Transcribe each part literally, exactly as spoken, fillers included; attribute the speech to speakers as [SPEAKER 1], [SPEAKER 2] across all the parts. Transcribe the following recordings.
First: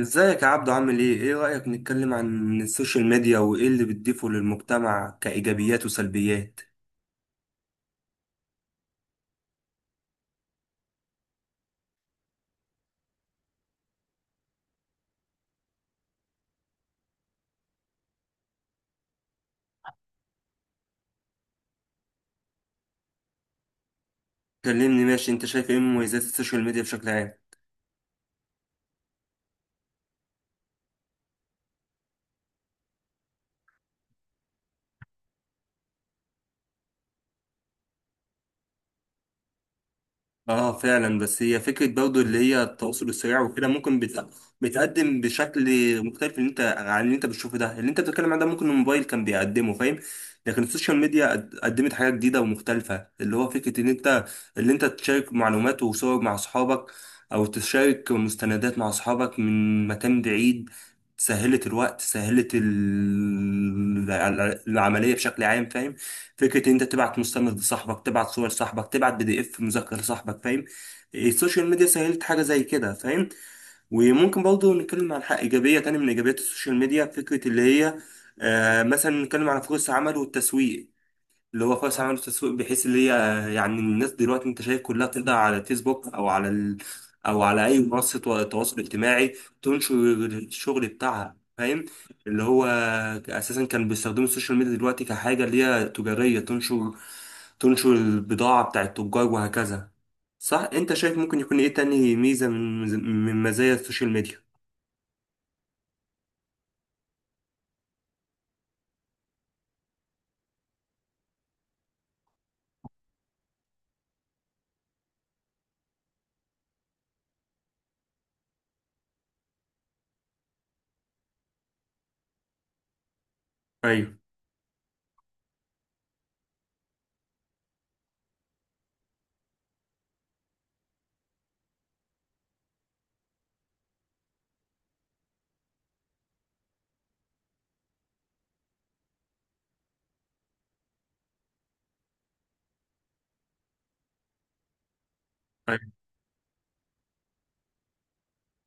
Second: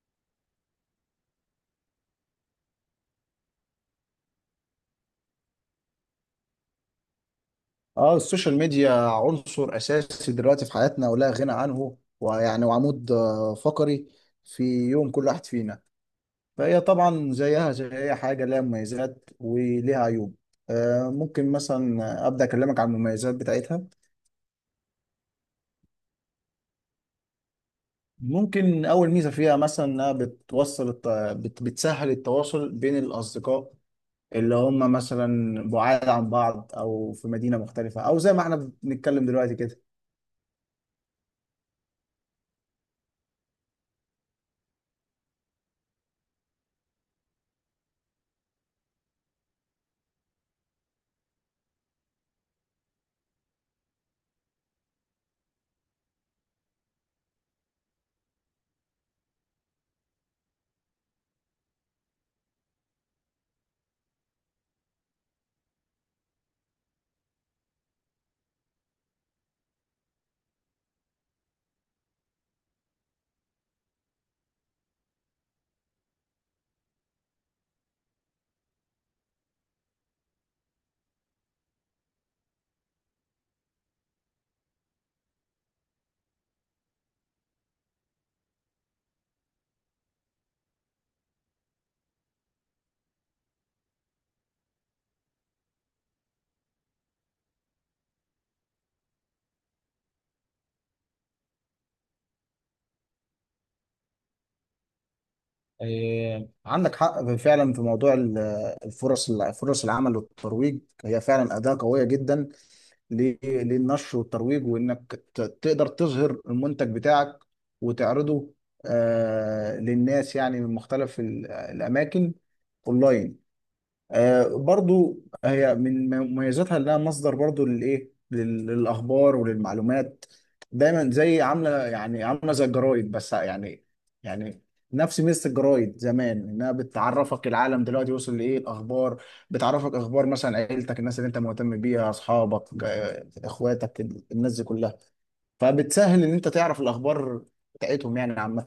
[SPEAKER 1] ازيك يا عبدو، عامل ايه؟ ايه رأيك نتكلم عن السوشيال ميديا وايه اللي بتضيفه للمجتمع كإيجابيات وسلبيات؟
[SPEAKER 2] اه، السوشيال ميديا عنصر اساسي دلوقتي في حياتنا ولا غنى عنه ويعني وعمود آه، فقري في يوم كل واحد فينا. فهي طبعا زيها زي اي حاجه لها مميزات وليها عيوب. آه، ممكن مثلا ابدا اكلمك عن المميزات بتاعتها.
[SPEAKER 1] كلمني ماشي، انت شايف ايه مميزات السوشيال ميديا بشكل عام؟
[SPEAKER 2] ممكن اول ميزه فيها مثلا انها بتوصل الت... بت... بتسهل التواصل بين الاصدقاء اللي هم مثلا بعاد عن بعض او في مدينه مختلفه او زي ما احنا بنتكلم دلوقتي كده.
[SPEAKER 1] اه فعلا، بس هي فكرة برضه اللي هي التواصل السريع وكده ممكن بت... بتقدم بشكل مختلف، اللي انت عن اللي انت بتشوفه ده، اللي انت بتتكلم عنه ده ممكن الموبايل كان بيقدمه، فاهم؟ لكن السوشيال ميديا قد- قدمت حاجة جديدة ومختلفة، اللي هو فكرة ان انت اللي انت تشارك معلومات وصور مع اصحابك، او تشارك مستندات مع اصحابك من مكان بعيد. سهلت الوقت، سهلت ال... العملية بشكل عام، فاهم؟ فكرة ان انت تبعت مستند لصاحبك، تبعت صور صاحبك، تبعت بي دي اف مذكر لصاحبك، فاهم؟ إيه، السوشيال ميديا سهلت حاجة زي كده، فاهم؟ وممكن برضه نتكلم عن حق ايجابية تاني من ايجابيات السوشيال ميديا، فكرة اللي هي آه مثلا نتكلم عن فرص عمل والتسويق، اللي هو خالص عملوا تسويق بحيث اللي هي يعني الناس دلوقتي انت شايف كلها بتقدر على فيسبوك او على ال... او على اي منصه تو- تواصل اجتماعي تنشر الشغل بتاعها، فاهم؟ اللي هو اساسا كان بيستخدموا السوشيال ميديا دلوقتي كحاجه اللي هي تجاريه، تنشر تنشر البضاعه بتاع التجار وهكذا. صح؟ انت شايف ممكن يكون ايه تاني ميزه من من مزايا السوشيال ميديا؟
[SPEAKER 2] إيه، عندك حق فعلا في موضوع ال- الفرص، فرص العمل والترويج. هي فعلا أداة قوية جدا ل- للنشر والترويج، وإنك ت- تقدر تظهر المنتج بتاعك وتعرضه آه، للناس يعني من مختلف ال- الأماكن أونلاين.
[SPEAKER 1] ايوه.
[SPEAKER 2] آه، برضو هي من مميزاتها انها مصدر برضو للايه، لل- للاخبار وللمعلومات دايما، زي عامله يعني عامله زي الجرايد بس يعني، يعني نفس ميزه الجرايد زمان انها بتعرفك العالم دلوقتي وصل لايه، الاخبار بتعرفك اخبار مثلا عيلتك، الناس اللي انت مهتم بيها، اصحابك، آه، اخواتك، الناس دي كلها. فبتسهل ان انت تعرف الاخبار بتاعتهم يعني عامه.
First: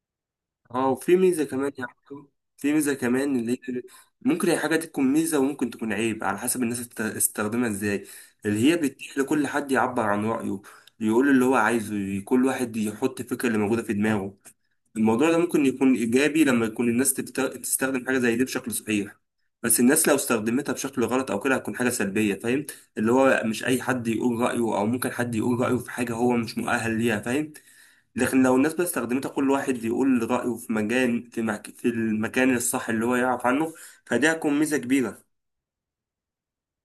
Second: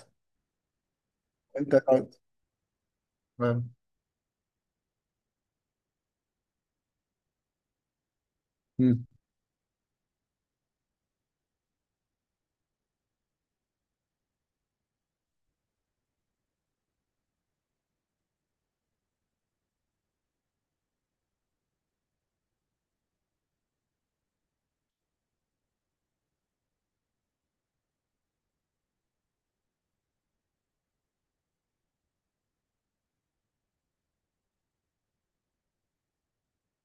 [SPEAKER 1] اه، وفي ميزة كمان
[SPEAKER 2] انت
[SPEAKER 1] يا عبدو، في ميزة كمان اللي
[SPEAKER 2] فاهم.
[SPEAKER 1] هي ممكن هي حاجة تكون ميزة وممكن تكون عيب على حسب الناس تستخدمها ازاي، اللي هي بتتيح لكل حد يعبر عن رأيه، يقول اللي هو عايزه، ي- كل واحد يحط الفكرة اللي موجودة في دماغه. الموضوع ده ممكن يكون إيجابي لما يكون الناس تبت- تستخدم حاجة زي دي بشكل صحيح، بس الناس لو استخدمتها بشكل غلط أو كده هتكون حاجة سلبية، فاهم؟ اللي هو مش أي حد يقول رأيه، أو ممكن حد يقول رأيه في حاجة هو مش مؤهل ليها، فاهم؟ لكن لو الناس بقى استخدمتها كل واحد يقول رأيه في مجال، في, مك... في المكان الصح اللي هو يعرف عنه، فدي هتكون ميزة كبيرة.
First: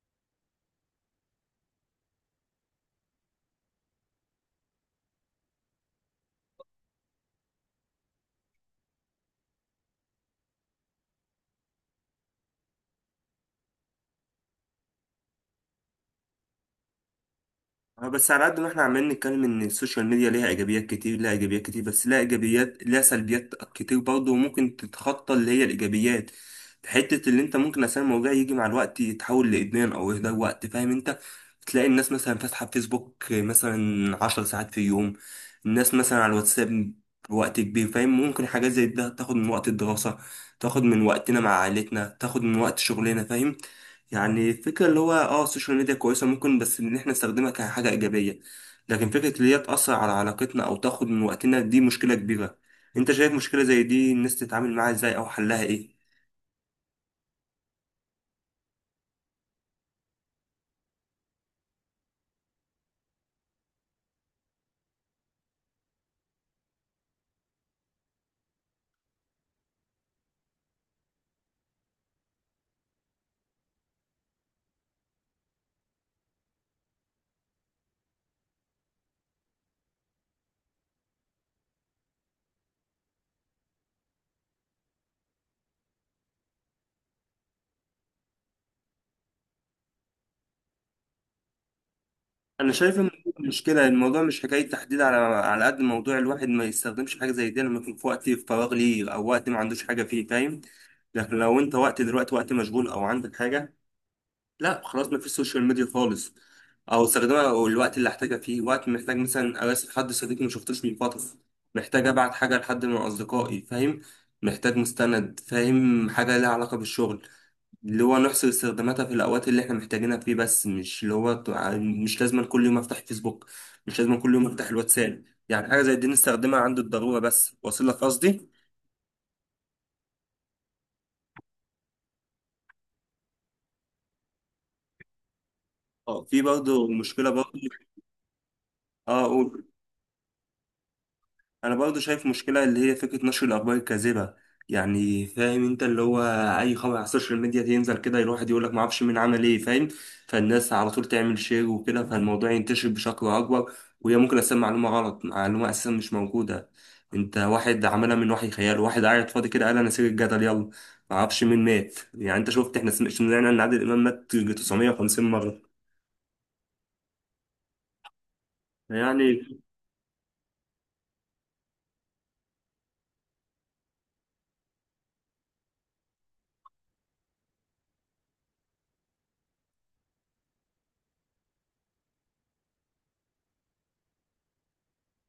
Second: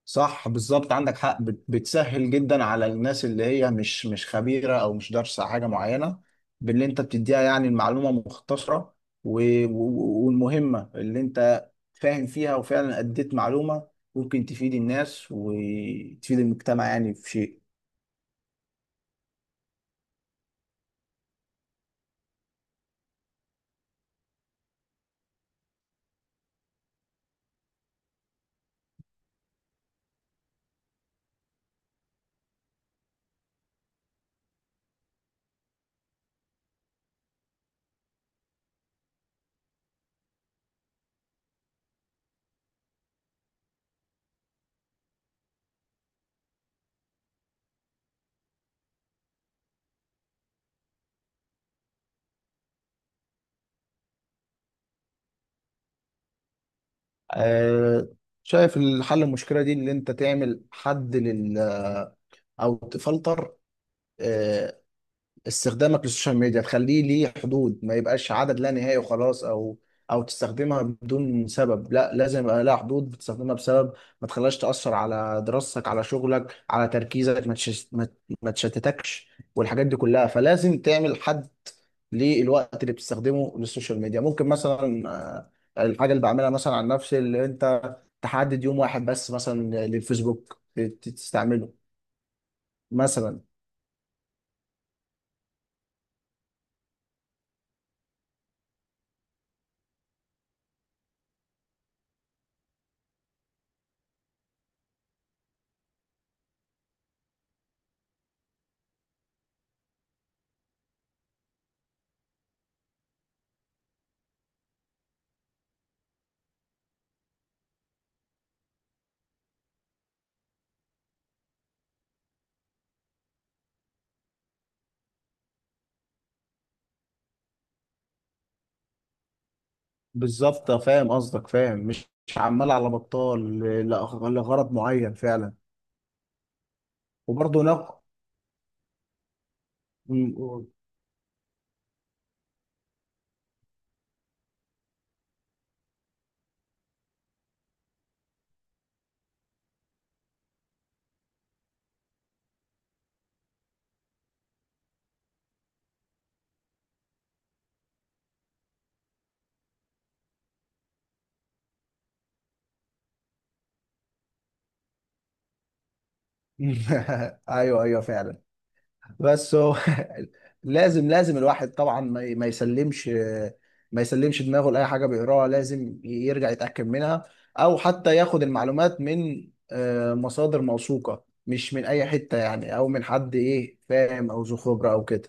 [SPEAKER 2] صح، بالظبط، عندك حق. بت- بتسهل جدا على الناس اللي هي مش مش خبيرة او مش دارسة حاجة معينة، باللي انت بتديها يعني المعلومة مختصرة و- و- والمهمة اللي انت فاهم فيها، وفعلا اديت معلومة ممكن تفيد الناس وتفيد المجتمع يعني في شيء.
[SPEAKER 1] اه بس على قد ما احنا عمالين نتكلم ان السوشيال ميديا ليها ايجابيات كتير، ليها ايجابيات كتير بس ليها ايجابيات ليها سلبيات كتير برضه، وممكن تتخطى اللي هي الايجابيات. حته اللي انت ممكن عشان الموضوع يجي مع الوقت يتحول لادمان او يهدر وقت، فاهم؟ انت تلاقي الناس مثلا فاتحه فيسبوك مثلا عشر ساعات في اليوم، الناس مثلا على الواتساب وقت كبير، فاهم؟ ممكن حاجات زي ده تاخد من وقت الدراسه، تاخد من وقتنا مع عائلتنا، تاخد من وقت شغلنا، فاهم؟ يعني الفكرة اللي هو اه السوشيال ميديا كويسة ممكن، بس ان احنا نستخدمها كحاجة ايجابية. لكن فكرة اللي هي تأثر على علاقتنا او تاخد من وقتنا دي مشكلة كبيرة. انت شايف مشكلة زي دي الناس تتعامل معاها ازاي او حلها ايه؟
[SPEAKER 2] آه، شايف الحل المشكلة دي اللي انت تعمل حد لل، او تفلتر آه، استخدامك للسوشيال ميديا، تخليه ليه حدود ما يبقاش عدد لا نهائي وخلاص. او او تستخدمها بدون سبب، لا لازم يبقى لها حدود بتستخدمها بسبب، ما تخليهاش تأثر على دراستك، على شغلك، على تركيزك، ما تشش- ما ما تشتتكش والحاجات دي كلها. فلازم تعمل حد للوقت اللي بتستخدمه للسوشيال ميديا. ممكن مثلا آه، الحاجة اللي بعملها مثلا عن نفسي، اللي انت تحدد يوم واحد بس مثلا للفيسبوك تستعمله
[SPEAKER 1] انا شايف ان
[SPEAKER 2] مثلا.
[SPEAKER 1] المشكلة، الموضوع مش حكاية تحديد، على على قد موضوع الواحد ما يستخدمش حاجة زي دي لما يكون في وقت فراغ ليه او وقت ما عندوش حاجة فيه، فاهم؟ لكن لو انت وقت دلوقتي وقت مشغول او عندك حاجة، لا خلاص، ما فيش سوشيال ميديا خالص. او استخدمها الوقت اللي احتاجها فيه، وقت محتاج مثلا اراسل حد صديق ما شفتوش من فتره، محتاج ابعت حاجه لحد من اصدقائي، فاهم؟ محتاج مستند، فاهم، حاجه لها علاقه بالشغل. اللي هو نحصر استخداماتها في الاوقات اللي احنا محتاجينها فيه بس، مش اللي هو تع- مش لازم كل يوم افتح فيسبوك، مش لازم كل يوم افتح الواتساب، يعني حاجه زي دي نستخدمها عند الضروره بس، واصل لك قصدي؟
[SPEAKER 2] بالظبط، آه، فاهم قصدك، فاهم. مش مش عمال على بطال، ل- لأغ- لغرض معين فعلا.
[SPEAKER 1] اه، في برضه مشكله برضه.
[SPEAKER 2] وبرضه نق
[SPEAKER 1] اه، قول.
[SPEAKER 2] م- م-
[SPEAKER 1] انا برضو شايف مشكلة اللي هي فكرة نشر الاخبار الكاذبة، يعني فاهم انت اللي هو اي خبر على السوشيال ميديا ينزل كده الواحد يقول لك ما اعرفش مين عمل ايه، فاهم؟ فالناس على طول تعمل شير وكده، فالموضوع ينتشر بشكل اكبر، وهي ممكن اساسا معلومة غلط، معلومة اساسا مش موجودة، انت واحد عملها من وحي خياله، واحد قاعد فاضي كده قال انا سير الجدل يلا، ما اعرفش مين مات، يعني انت شفت احنا سمعنا ان عادل امام مات تسعمية وخمسين مرة.
[SPEAKER 2] ايوه، ايوه فعلا.
[SPEAKER 1] يعني
[SPEAKER 2] بس هو لازم، لازم الواحد طبعا ما ي- ما يسلمش، ما يسلمش دماغه لاي حاجه بيقراها. لازم ي- يرجع يتاكد منها، او حتى ياخد المعلومات من آه، مصادر موثوقه، مش من اي حته يعني، او من حد ايه فاهم، او ذو خبره او كده.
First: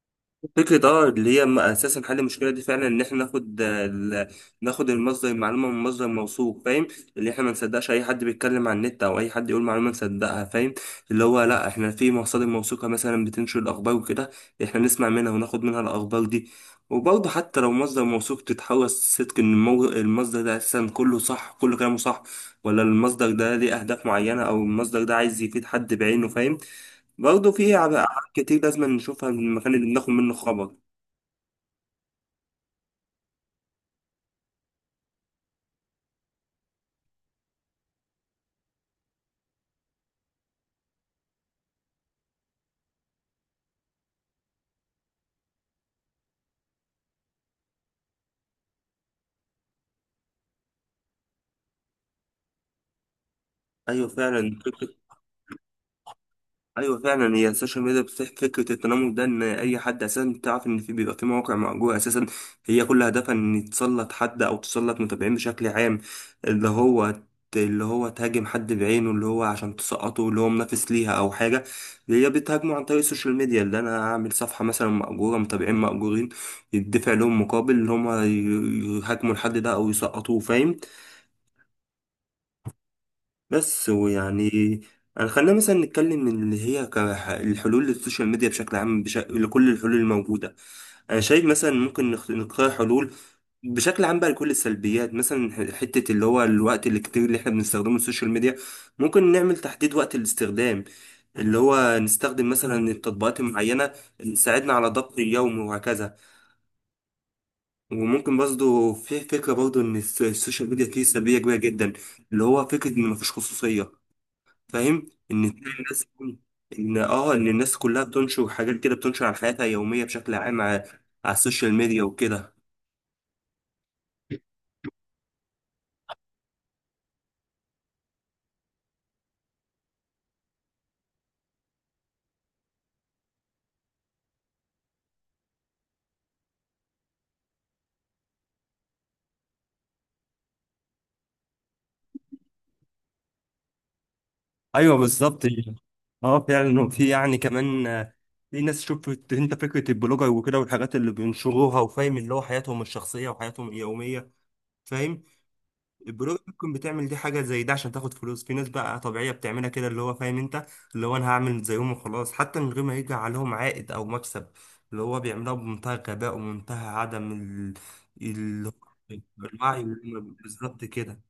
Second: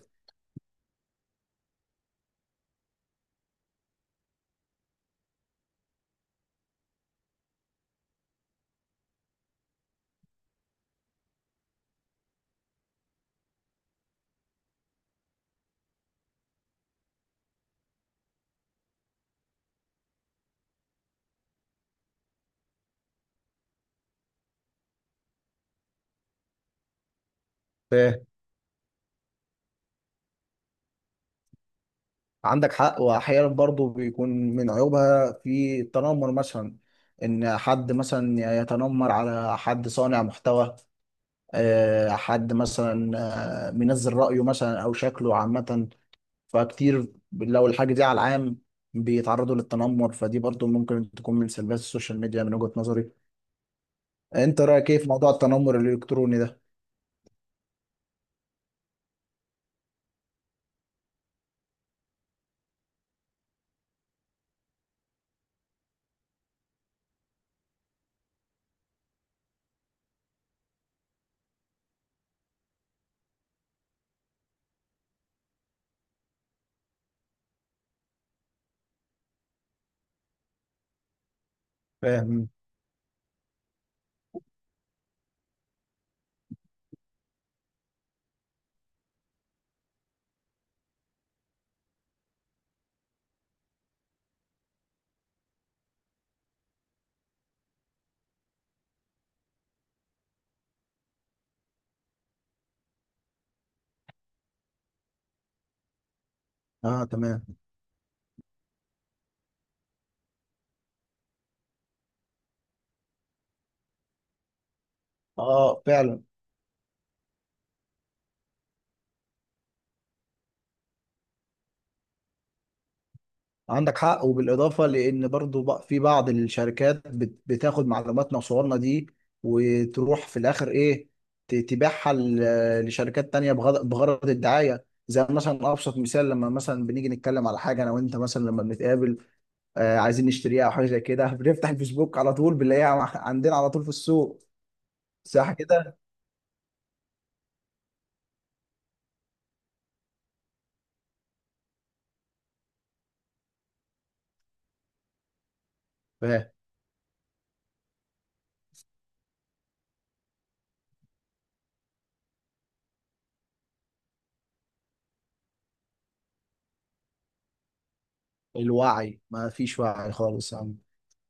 [SPEAKER 1] فكرة، اه، اللي هي م- اساسا حل المشكلة دي فعلا ان احنا ناخد آه، ال- ناخد المصدر، المعلومة من مصدر موثوق، فاهم؟ اللي احنا ما نصدقش اي حد بيتكلم عن النت او اي حد يقول معلومة نصدقها، فاهم؟ اللي هو لا، احنا في مصادر موثوقة مثلا بتنشر الاخبار وكده، احنا نسمع منها وناخد منها الاخبار دي. وبرضه حتى لو مصدر موثوق، تتحرص صدق ان المو- المصدر ده اساسا كله صح، كله كلامه صح، ولا المصدر ده ليه اهداف معينة، او المصدر ده عايز يفيد حد بعينه، فاهم؟ برضه في عب- أبعاد كتير لازم نشوفها من المكان اللي بناخد منه خبر.
[SPEAKER 2] عندك حق. واحيانا برضو بيكون من عيوبها في التنمر مثلا، ان حد مثلا يتنمر على حد صانع محتوى، آه، حد مثلا آه، منزل رأيه مثلا او شكله عامة، فكتير لو الحاجة دي على العام بيتعرضوا للتنمر. فدي برضو ممكن تكون من سلبيات السوشيال ميديا من وجهة نظري.
[SPEAKER 1] أيوة فعلا،
[SPEAKER 2] انت
[SPEAKER 1] فكرة،
[SPEAKER 2] رأيك ايه في موضوع التنمر الالكتروني ده؟
[SPEAKER 1] أيوة فعلا، هي السوشيال ميديا بتفتح فكرة التنمر ده، إن أي حد أساسا تعرف إن في بيبقى في مواقع مأجورة أساسا، هي كل هدفها إن تسلط حد أو تسلط متابعين بشكل عام، اللي هو ت- اللي هو تهاجم حد بعينه، اللي هو عشان تسقطه، اللي هو منافس ليها أو حاجة، اللي هي بتهاجمه عن طريق السوشيال ميديا، اللي أنا أعمل صفحة مثلا مأجورة، متابعين مأجورين يدفع لهم مقابل اللي هما ي- يهاجموا الحد ده أو يسقطوه، فاهم؟
[SPEAKER 2] فاهم.
[SPEAKER 1] بس ويعني، يعني خلينا مثلا نتكلم من اللي هي كح- الحلول للسوشيال ميديا بشكل عام، بش... لكل الحلول الموجودة. أنا شايف مثلا ممكن نخ- نختار حلول بشكل عام بقى لكل السلبيات، مثلا ح- حتة اللي هو الوقت الكتير اللي احنا بنستخدمه السوشيال ميديا، ممكن نعمل تحديد وقت الاستخدام، اللي هو نستخدم مثلا التطبيقات المعينة اللي تساعدنا على ضبط اليوم وهكذا.
[SPEAKER 2] اه، تمام.
[SPEAKER 1] وممكن برضه في فكرة برضه إن الس- السوشيال ميديا فيه سلبية كبيرة جدا، اللي هو فكرة إن مفيش خصوصية، فاهم، ان تلاقي
[SPEAKER 2] اه
[SPEAKER 1] الناس،
[SPEAKER 2] فعلا.
[SPEAKER 1] ان اه ان الناس كلها بتنشر حاجات كده، بتنشر عن حياتها اليوميه بشكل عام على، على السوشيال ميديا وكده.
[SPEAKER 2] عندك حق. وبالإضافة لأن برضو بق- في بعض الشركات بت- بتاخد معلوماتنا وصورنا دي، وتروح في الآخر إيه، ت- تبيعها ل- لشركات تانية بغض- بغرض الدعاية. زي مثلا أبسط مثال، لما مثلا بنيجي نتكلم على حاجة أنا وأنت مثلا لما بنتقابل، آه، عايزين نشتريها أو حاجة زي كده، بنفتح الفيسبوك على طول بنلاقيها مع- عندنا على طول في السوق.
[SPEAKER 1] ايوه بالظبط.
[SPEAKER 2] صح كده؟
[SPEAKER 1] اه فعلا، وفي يعني كمان، آه، في ناس شفت انت فكره البلوجر وكده والحاجات اللي بينشروها، وفاهم اللي هو حياتهم الشخصيه وحياتهم اليوميه، فاهم؟ البنوك ممكن بتعمل دي حاجة زي ده عشان تاخد فلوس، في ناس بقى طبيعية بتعملها كده، اللي هو فاهم انت، اللي هو انا هعمل زيهم وخلاص حتى من غير ما يجي عليهم عائد او مكسب، اللي هو بيعملها بمنتهى الغباء ومنتهى عدم ال... ال...
[SPEAKER 2] فالوعي ما فيش
[SPEAKER 1] الوعي،
[SPEAKER 2] وعي
[SPEAKER 1] اللي هم
[SPEAKER 2] خالص يا عم.
[SPEAKER 1] بالظبط كده،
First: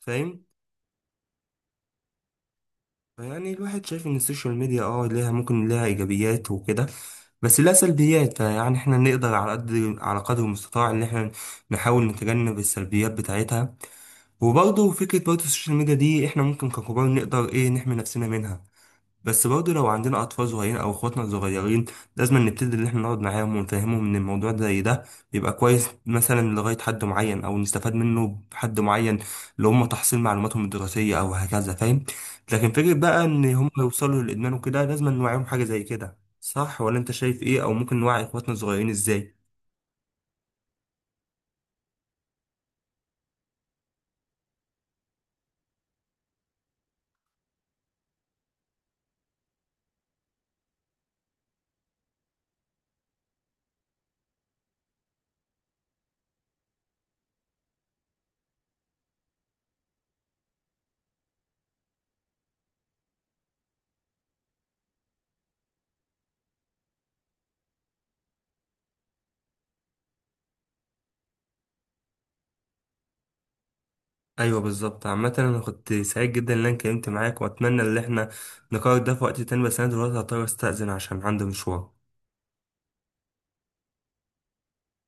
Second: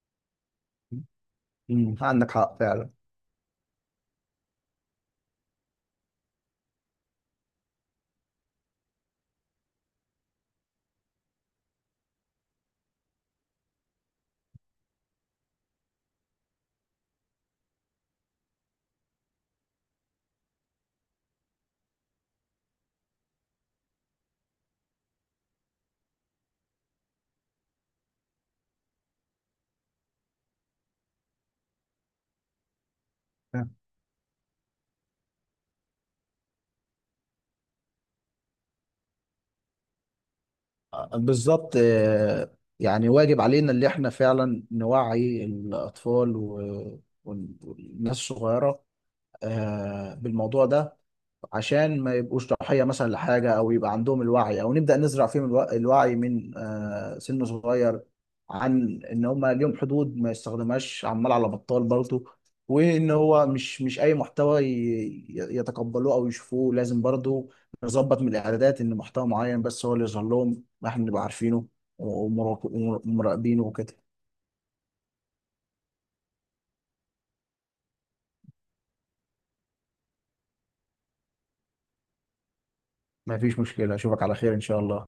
[SPEAKER 1] فاهم؟
[SPEAKER 2] مم، عندك حق فعلا.
[SPEAKER 1] فيعني الواحد شايف ان السوشيال ميديا، اه، ليها ممكن ليها ايجابيات وكده، بس لها سلبيات، فيعني احنا نقدر على قد، على قدر المستطاع ان احنا نحاول نتجنب السلبيات بتاعتها. وبرضه فكرة برضه السوشيال ميديا دي احنا ممكن ككبار نقدر ايه نحمي نفسنا منها، بس برضه لو عندنا أطفال صغيرين أو إخواتنا صغيرين، لازم نبتدي إن احنا نقعد معاهم ونفهمهم إن الموضوع ده زي ده بيبقى كويس مثلا لغاية حد معين، أو نستفاد منه بحد معين، لو هم تحصيل معلوماتهم الدراسية أو هكذا، فاهم؟ لكن فكرة بقى إن هم يوصلوا للإدمان وكده لازم نوعيهم حاجة زي كده، صح ولا أنت شايف ايه، أو ممكن نوعي إخواتنا الصغيرين ازاي؟
[SPEAKER 2] بالظبط، آه، يعني واجب علينا اللي احنا فعلا نوعي الأطفال و- وال- والناس الصغيرة آه، بالموضوع ده، عشان ما يبقوش ضحية مثلا لحاجة، أو يبقى عندهم الوعي، أو نبدأ نزرع فيهم الوع- الوعي من آه، سن صغير، عن إن هما ليهم حدود ما يستخدمهاش عمال على بطال برضه. وإن هو مش مش أي محتوى ي- يتقبلوه أو يشوفوه. لازم برضه نظبط من الإعدادات إن محتوى معين بس هو اللي يظهر لهم، ما إحنا نبقى عارفينه ومراقب- ومراقبينه وكده.
[SPEAKER 1] ايوه بالظبط. عامة انا كنت سعيد جدا ان انا اتكلمت معاك، واتمنى ان احنا نقرر ده في وقت تاني، بس انا دلوقتي هضطر استأذن عشان عندي مشوار.
[SPEAKER 2] مفيش مشكلة، أشوفك على خير إن شاء الله.